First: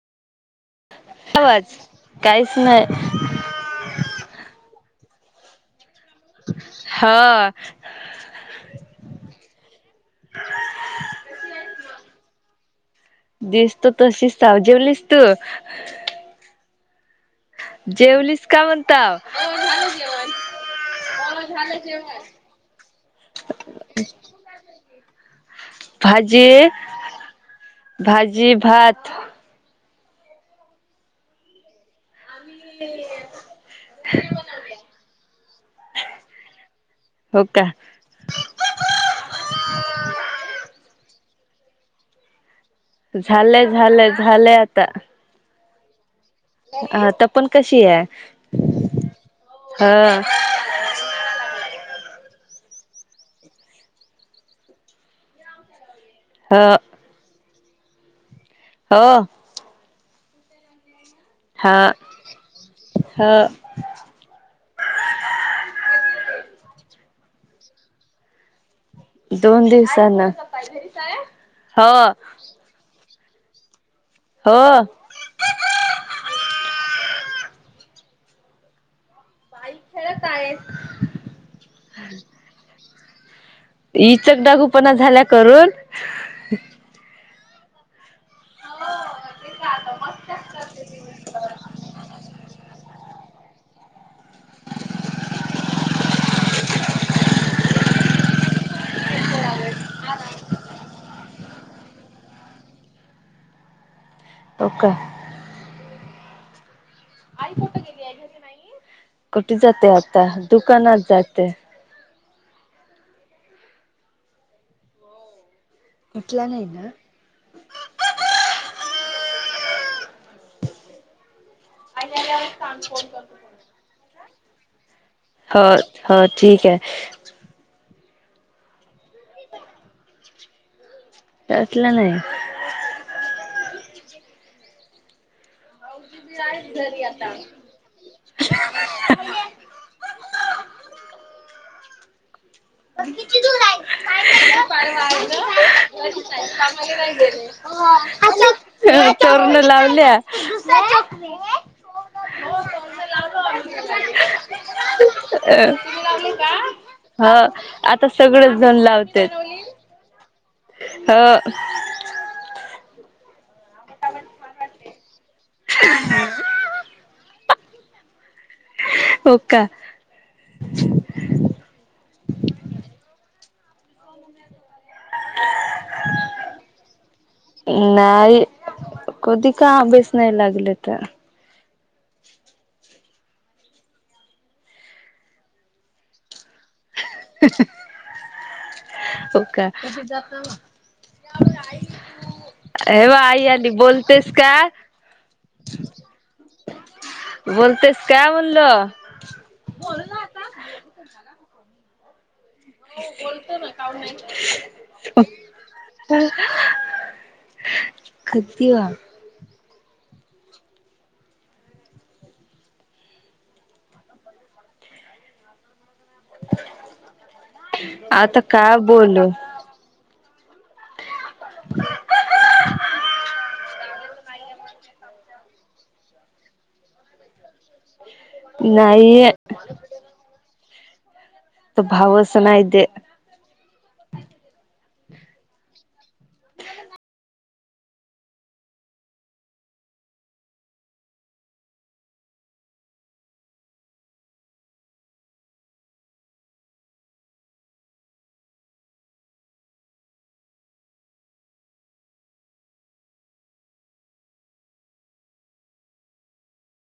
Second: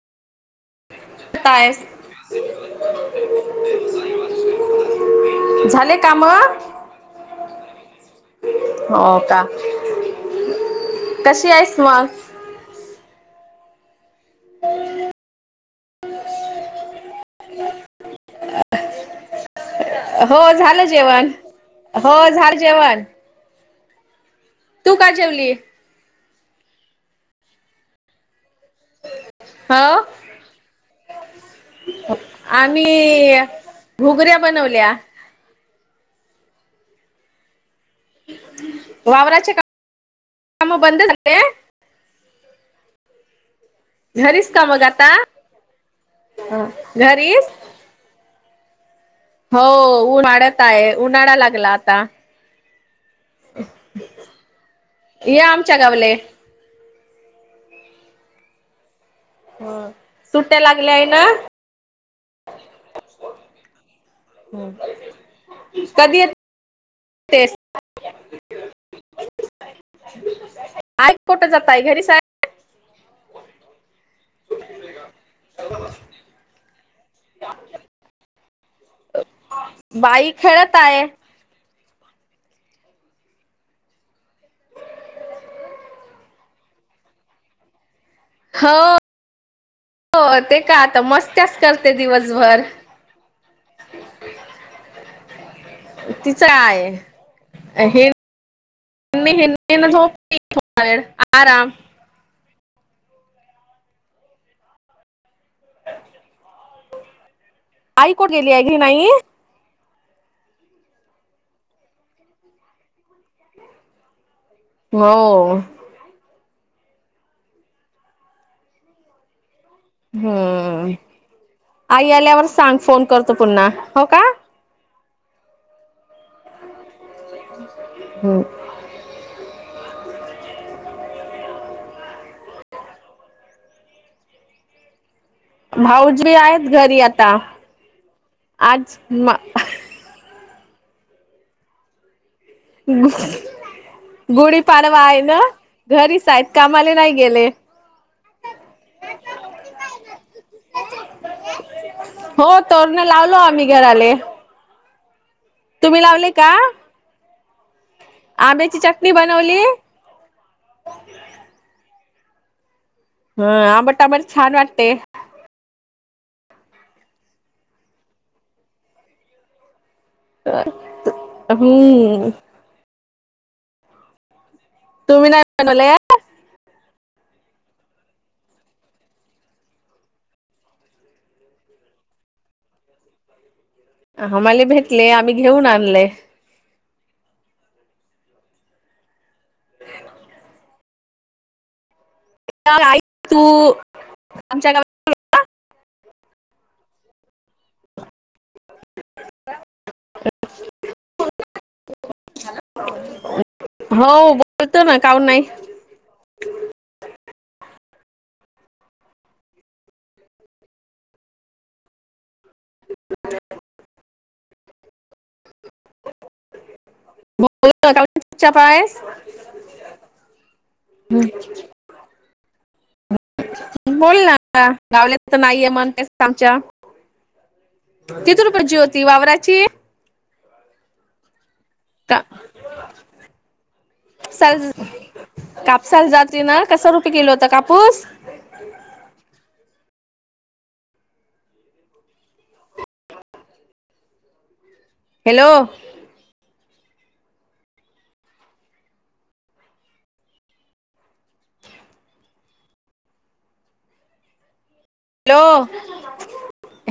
[inaudible] आवाज काय [inaudible] काहीच नाही [inaudible] झाले? काम हां [inaudible] हो का? [inaudible] कशी आहेस मॉग? दिसतो तशीस हाव. जीवलीस तु? जेवलीस का म्हणताव. हो झालं जेवन. हो झाल जेवन. [inaudible] [inaudible] तू काय जेवली? भाजी, भाजी भात. होअ [inaudible] आमीई घुगऱ्या बनवल्या. [inaudible] हो का? वावराचे का [inaudible] म बंद झाले? झालंय झालंय घरीच झालंय का मग आता. आता पन घरीच कशी आय? हो उम्हाडत आहे. उम्हाडा लागला आता. [inaudible] या आमच्या गावले. हंअ होओ हं, सुट्ट्या लागल्याय ना? हाआ ह [inaudible] कधी येत [inaudible] तेस? [inaudible] दोन दिवसांना ऐत कोटं जाताय हो घरी सा होओ? [inaudible] [inaudible] बाई खेळताय. इचकदागूपणा झाल्या करून होओ, हो ते का आता मस्त्यास करते दिवसभर- [inaudible] [inaudible] तिचंआय. हे मी हीन अनं झोप [inaudible] आराम [inaudible] आई कुठे गेलीय? आई कुठे इतं गेली आहे नाई? की नाही [inaudible] कुटे जाते आता, दुकानात जाते. होओ इटल्या नाई ना? हम्म, आई आल्यावर सांग फोन करतो पुन्हा. हो का? हो हो ठीक आहे ह्हअ हम्म. त्यातलां नाही. भाऊजी आहेत घरी आता. आज म [unintelligible] किती आहे गुढीपाडवा आहे ना घरीच आहेत कधच कामाला कामा नाही गेले [inaudible] तोरन लावल्या. हो तोरण लावलो आम्ही घराले. [unintelligible] अ तुम्ही लावले का हा आता सगळे जण आंब्याची चटणी लावते.. बनवली हं. हं आंबट, आंबट छान वाटते. हम. होका. हम्. तुम्ही नाही बनवले [inaudible] नाही. कधी काय आब्यास नाही लागलं तर आम्हाले भेटले आम्ही घेऊन आणले. [inaudible] होका. [inaudible] आई ए बा तू आई आली. बोलतेस का? आमच्या गावात बोलतेस का म्हणलो. [unintelligible] हो बोलतो ना काऊन हो बोलतो ना नाही काऊन नाही बोलणार. [inaudible] कितीवा [inaudible] [unintelligible] आता काय बोलू? [inaudible] हम्म. बोल ना आता, गावल्या तर नाहीये म्हणतेस आमच्या किती रुपयाची होती? नाही वावराची. का भावस नाही दे. कापसाला जाती ना, कसं रुपये किलो होता कापूस. हॅलो. हॅलो.